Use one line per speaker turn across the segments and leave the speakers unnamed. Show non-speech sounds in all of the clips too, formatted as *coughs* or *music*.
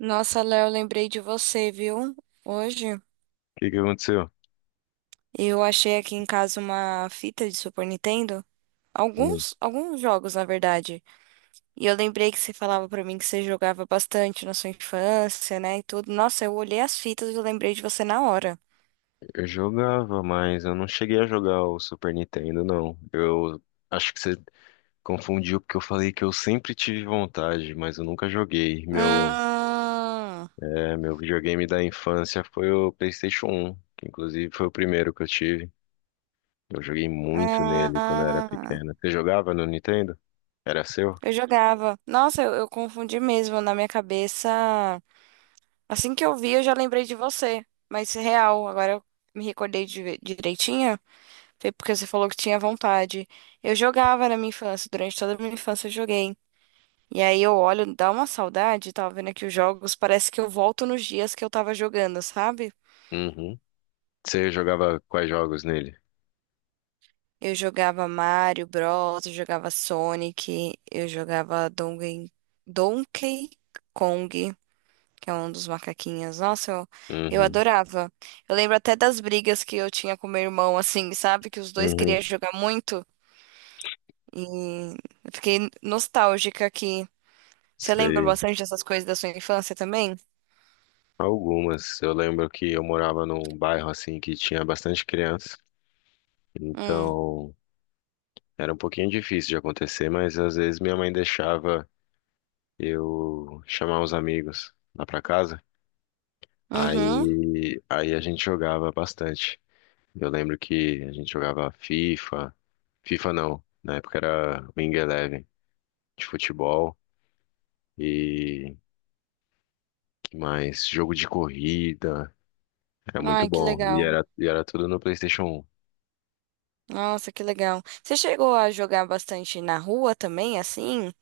Nossa, Léo, lembrei de você, viu? Hoje
Que aconteceu?
eu achei aqui em casa uma fita de Super Nintendo.
Hum,
Alguns jogos, na verdade. E eu lembrei que você falava pra mim que você jogava bastante na sua infância, né? E tudo. Nossa, eu olhei as fitas e eu lembrei de você na hora.
Eu jogava, mas eu não cheguei a jogar o Super Nintendo, não. Eu acho que você confundiu porque eu falei que eu sempre tive vontade, mas eu nunca joguei.
Hum,
Meu, meu videogame da infância foi o PlayStation 1, que inclusive foi o primeiro que eu tive. Eu joguei muito nele quando eu era
ah,
pequena. Você jogava no Nintendo? Era seu?
eu jogava. Nossa, eu confundi mesmo na minha cabeça. Assim que eu vi, eu já lembrei de você. Mas real, agora eu me recordei de, direitinho. Foi porque você falou que tinha vontade. Eu jogava na minha infância, durante toda a minha infância eu joguei. E aí eu olho, dá uma saudade, tava vendo aqui os jogos, parece que eu volto nos dias que eu tava jogando, sabe?
Uhum. Você jogava quais jogos nele?
Eu jogava Mario Bros, eu jogava Sonic, eu jogava Donkey, Donkey Kong, que é um dos macaquinhos. Nossa, eu
Uhum.
adorava. Eu lembro até das brigas que eu tinha com meu irmão, assim, sabe? Que os dois
Uhum.
queriam jogar muito. E eu fiquei nostálgica aqui. Você lembra
Sei.
bastante dessas coisas da sua infância também?
Algumas. Eu lembro que eu morava num bairro assim que tinha bastante criança,
Hum.
então era um pouquinho difícil de acontecer, mas às vezes minha mãe deixava eu chamar os amigos lá pra casa.
Uhum.
Aí a gente jogava bastante. Eu lembro que a gente jogava FIFA, FIFA não, na época era Wing Eleven de futebol e que mais? Jogo de corrida, era muito
Ai, que
bom. E
legal.
era, e era tudo no PlayStation
Nossa, que legal. Você chegou a jogar bastante na rua também, assim?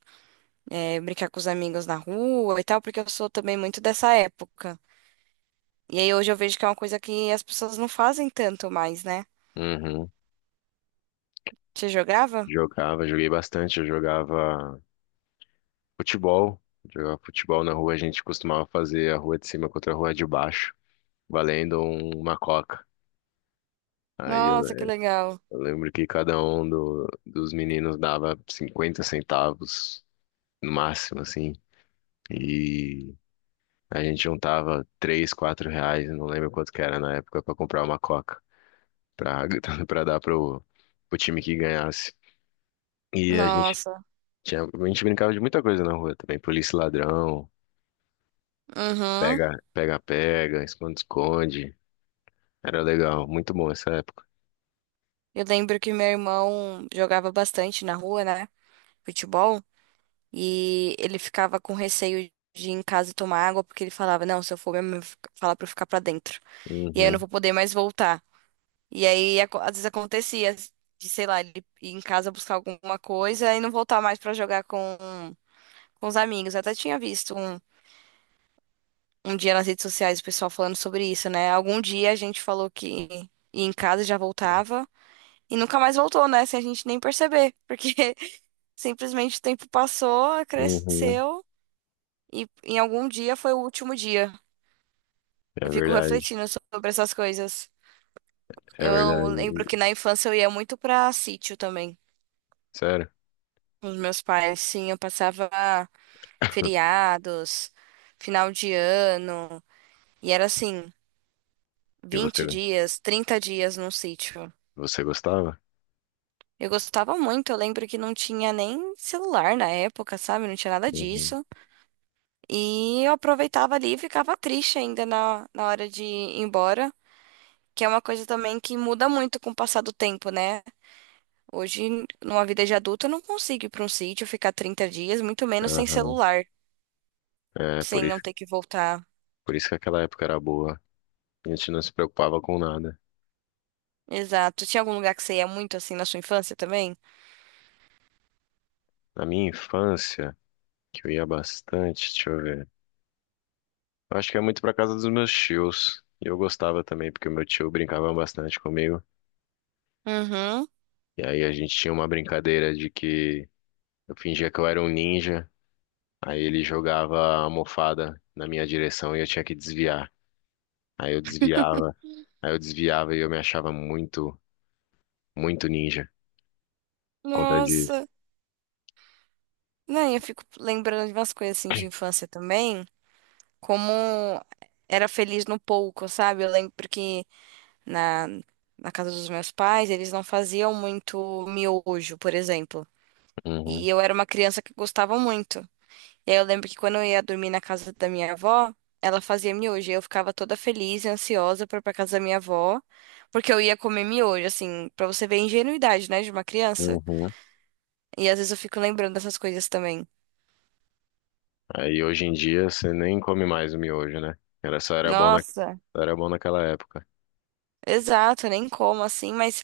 É, brincar com os amigos na rua e tal, porque eu sou também muito dessa época. E aí hoje eu vejo que é uma coisa que as pessoas não fazem tanto mais, né?
1.
Você jogava?
Jogava, joguei bastante, eu futebol, jogava futebol na rua, a gente costumava fazer a rua de cima contra a rua de baixo, valendo uma coca. Aí eu,
Nossa, que legal.
eu lembro que cada um dos meninos dava 50 centavos no máximo, assim, e a gente juntava 3 4 reais, eu não lembro quanto que era na época, pra comprar uma coca, pra, *laughs* pra dar pro time que ganhasse. E
Nossa.
a gente brincava de muita coisa na rua também, polícia e ladrão,
Uhum.
pega, pega, pega, esconde, esconde. Era legal, muito bom essa época.
Eu lembro que meu irmão jogava bastante na rua, né? Futebol. E ele ficava com receio de ir em casa e tomar água, porque ele falava, não, se eu for, minha mãe vai falar pra eu ficar pra dentro. E aí eu não
Uhum,
vou poder mais voltar. E aí, às vezes acontecia de, sei lá, ele ir em casa buscar alguma coisa e não voltar mais pra jogar com os amigos. Eu até tinha visto um dia nas redes sociais o pessoal falando sobre isso, né? Algum dia a gente falou que ia em casa e já voltava. E nunca mais voltou, né? Sem a gente nem perceber. Porque *laughs* simplesmente o tempo passou,
uhum.
cresceu. E em algum dia foi o último dia.
É
Eu fico
verdade,
refletindo sobre essas coisas.
é
Eu lembro
verdade.
que na infância eu ia muito pra sítio também,
Sério?
com os meus pais. Sim, eu passava
*coughs*
feriados, final de ano, e era assim,
E você,
20 dias, 30 dias num sítio.
você gostava?
Eu gostava muito, eu lembro que não tinha nem celular na época, sabe? Não tinha nada
Uhum,
disso. E eu aproveitava ali e ficava triste ainda na hora de ir embora. Que é uma coisa também que muda muito com o passar do tempo, né? Hoje, numa vida de adulta, eu não consigo ir para um sítio, ficar 30 dias, muito menos sem
aham.
celular,
É, por
sem
isso,
não ter que voltar.
por isso que aquela época era boa. A gente não se preocupava com nada.
Exato. Tinha algum lugar que você ia muito assim na sua infância também?
Na minha infância, que eu ia bastante, deixa eu ver. Eu acho que é muito pra casa dos meus tios. E eu gostava também, porque o meu tio brincava bastante comigo.
Uhum.
E aí a gente tinha uma brincadeira de que eu fingia que eu era um ninja. Aí ele jogava a almofada na minha direção e eu tinha que desviar. Aí eu desviava, aí eu desviava e eu me achava muito, muito ninja por conta
Nossa.
disso.
Não, eu fico lembrando de umas coisas assim de infância também, como era feliz no pouco, sabe? Eu lembro que na, na casa dos meus pais, eles não faziam muito miojo, por exemplo.
Uhum,
E eu era uma criança que gostava muito. E aí eu lembro que quando eu ia dormir na casa da minha avó, ela fazia miojo. E eu ficava toda feliz e ansiosa pra ir pra casa da minha avó, porque eu ia comer miojo, assim, pra você ver a ingenuidade, né, de uma criança.
uhum.
E às vezes eu fico lembrando dessas coisas também.
Aí hoje em dia você nem come mais o miojo, né? Era
Nossa,
só era bom naquela época.
exato, eu nem como assim, mas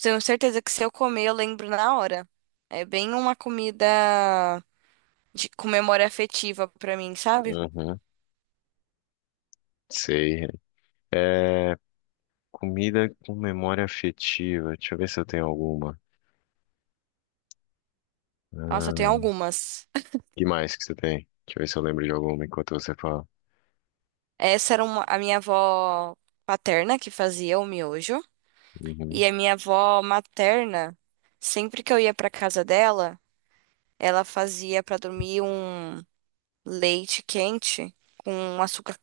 tenho certeza que se eu comer, eu lembro na hora. É bem uma comida de, com memória afetiva pra mim, sabe?
Uhum, sei. É, comida com memória afetiva. Deixa eu ver se eu tenho alguma.
Nossa, eu tenho
Ah,
algumas.
que mais que você tem? Deixa eu ver se eu lembro de alguma enquanto você fala.
Essa era uma, a minha avó paterna que fazia o miojo.
Uhum,
E a minha avó materna, sempre que eu ia pra casa dela, ela fazia pra dormir um leite quente com açúcar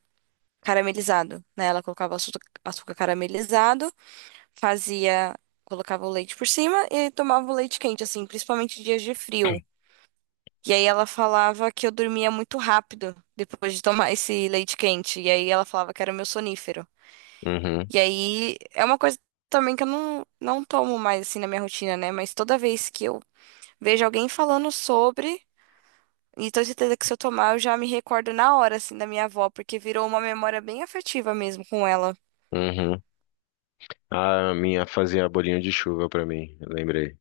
caramelizado, né? Ela colocava açúcar caramelizado, fazia, colocava o leite por cima e tomava o leite quente, assim, principalmente em dias de frio. E aí ela falava que eu dormia muito rápido depois de tomar *laughs* esse leite quente. E aí ela falava que era meu sonífero.
uhum,
E aí é uma coisa também que eu não tomo mais assim na minha rotina, né? Mas toda vez que eu vejo alguém falando sobre, e tenho certeza que se eu tomar, eu já me recordo na hora, assim, da minha avó, porque virou uma memória bem afetiva mesmo com ela.
uhum. Ah, a minha fazia bolinho de chuva pra mim, eu lembrei.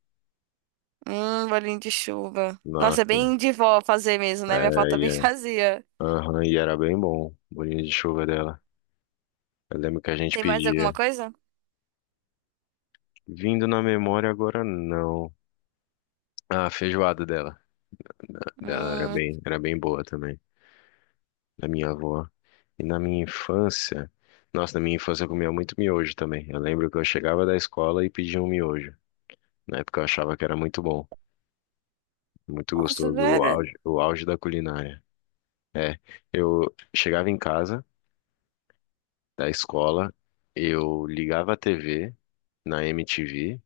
Bolinho de chuva. Nossa, é
Nossa,
bem de vó fazer mesmo,
é,
né? Minha avó
e
também *laughs*
é-
fazia.
aham, e era bem bom, bolinho de chuva dela. Eu lembro que a gente
Tem mais alguma
pedia.
coisa?
Vindo na memória agora, não. Ah, a feijoada dela. Dela
Hum,
era bem boa também, da minha avó. E na minha infância, nossa, na minha infância eu comia muito miojo também. Eu lembro que eu chegava da escola e pedia um miojo. Na época eu achava que era muito bom, muito
nossa,
gostoso,
velho.
o auge da culinária. É, eu chegava em casa da escola, eu ligava a TV na MTV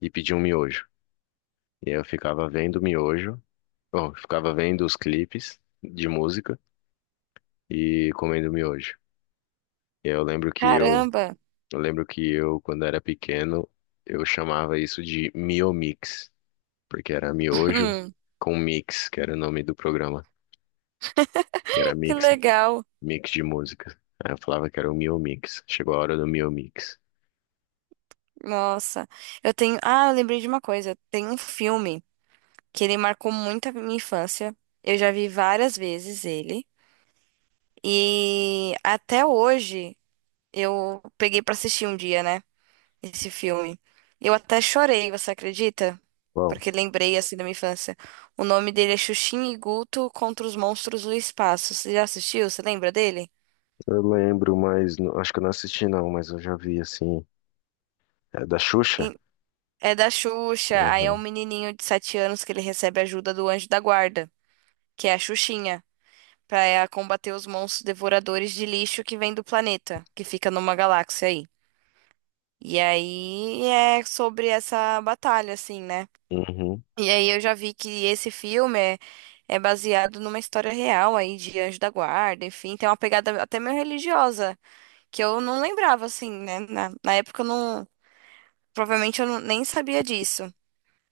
e pedia um miojo. E aí eu ficava vendo miojo, bom, ficava vendo os clipes de música e comendo miojo. E aí
Caramba. *laughs*
eu lembro que eu, quando era pequeno, eu chamava isso de Miomix, porque era miojo
Hum,
com mix, que era o nome do programa. Era
que
mix,
legal.
mix de música. Aí eu falava que era o Miomix. Chegou a hora do Miomix.
Nossa, eu tenho. Ah, eu lembrei de uma coisa. Tem um filme que ele marcou muito a minha infância. Eu já vi várias vezes ele. E até hoje. Eu peguei pra assistir um dia, né? Esse filme. Eu até chorei, você acredita?
Bom,
Porque lembrei assim da minha infância. O nome dele é Xuxinha e Guto Contra os Monstros do Espaço. Você já assistiu? Você lembra dele?
eu lembro, mas acho que eu não assisti não, mas eu já vi assim. É da Xuxa?
Em- É da Xuxa. Aí é um
Uhum.
menininho de 7 anos que ele recebe ajuda do anjo da guarda, que é a Xuxinha, pra ela combater os monstros devoradores de lixo que vem do planeta, que fica numa galáxia aí. E aí é sobre essa batalha, assim, né?
Uhum,
E aí eu já vi que é baseado numa história real aí de Anjo da Guarda, enfim, tem uma pegada até meio religiosa, que eu não lembrava, assim, né? Na época eu não. Provavelmente eu nem sabia disso.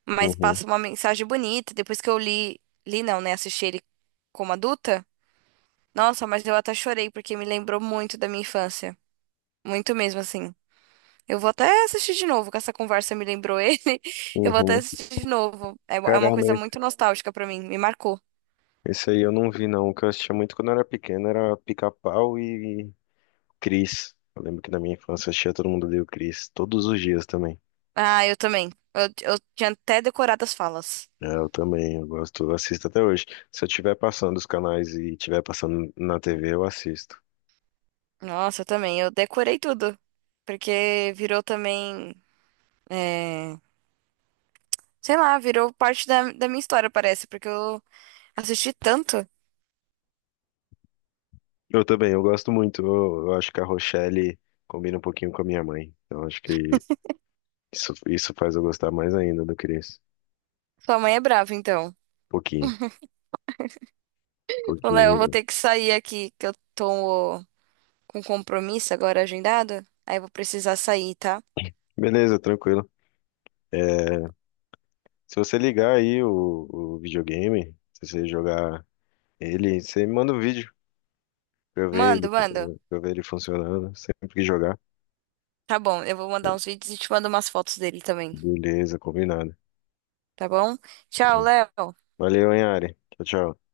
Mas
uhum,
passa uma mensagem bonita. Depois que eu li, li não, né? Assisti ele como adulta. Nossa, mas eu até chorei, porque me lembrou muito da minha infância. Muito mesmo, assim. Eu vou até assistir de novo, que essa conversa me lembrou ele. *laughs* Eu vou até
uhum.
assistir de novo. É uma
Caramba,
coisa muito nostálgica pra mim, me marcou.
esse aí eu não vi não. O que eu assistia muito quando eu era pequeno era Pica-Pau e Cris. Eu lembro que na minha infância eu assistia Todo Mundo Odeia o Cris, todos os dias também.
Ah, eu também. Eu tinha até decorado as falas.
É, eu também, eu gosto, eu assisto até hoje. Se eu estiver passando os canais e estiver passando na TV, eu assisto.
Nossa, eu também. Eu decorei tudo. Porque virou também. É, sei lá, virou parte da minha história, parece. Porque eu assisti tanto.
Eu também, eu gosto muito. Eu acho que a Rochelle combina um pouquinho com a minha mãe. Então acho que isso faz eu gostar mais ainda do Chris.
Sua mãe é brava, então.
Pouquinho,
Ô, Léo, eu vou
pouquinho.
ter que sair aqui, que eu tô com compromisso agora agendado. Aí eu vou precisar sair, tá?
Beleza, tranquilo. É, se você ligar aí o videogame, se você jogar ele, você me manda um vídeo pra eu ver ele,
Mando, mando.
funcionando, sempre que jogar.
Tá bom, eu vou mandar uns vídeos e te mando umas fotos dele também.
Beleza, combinado.
Tá bom? Tchau, Léo.
Valeu, hein, Ari. Tchau, tchau.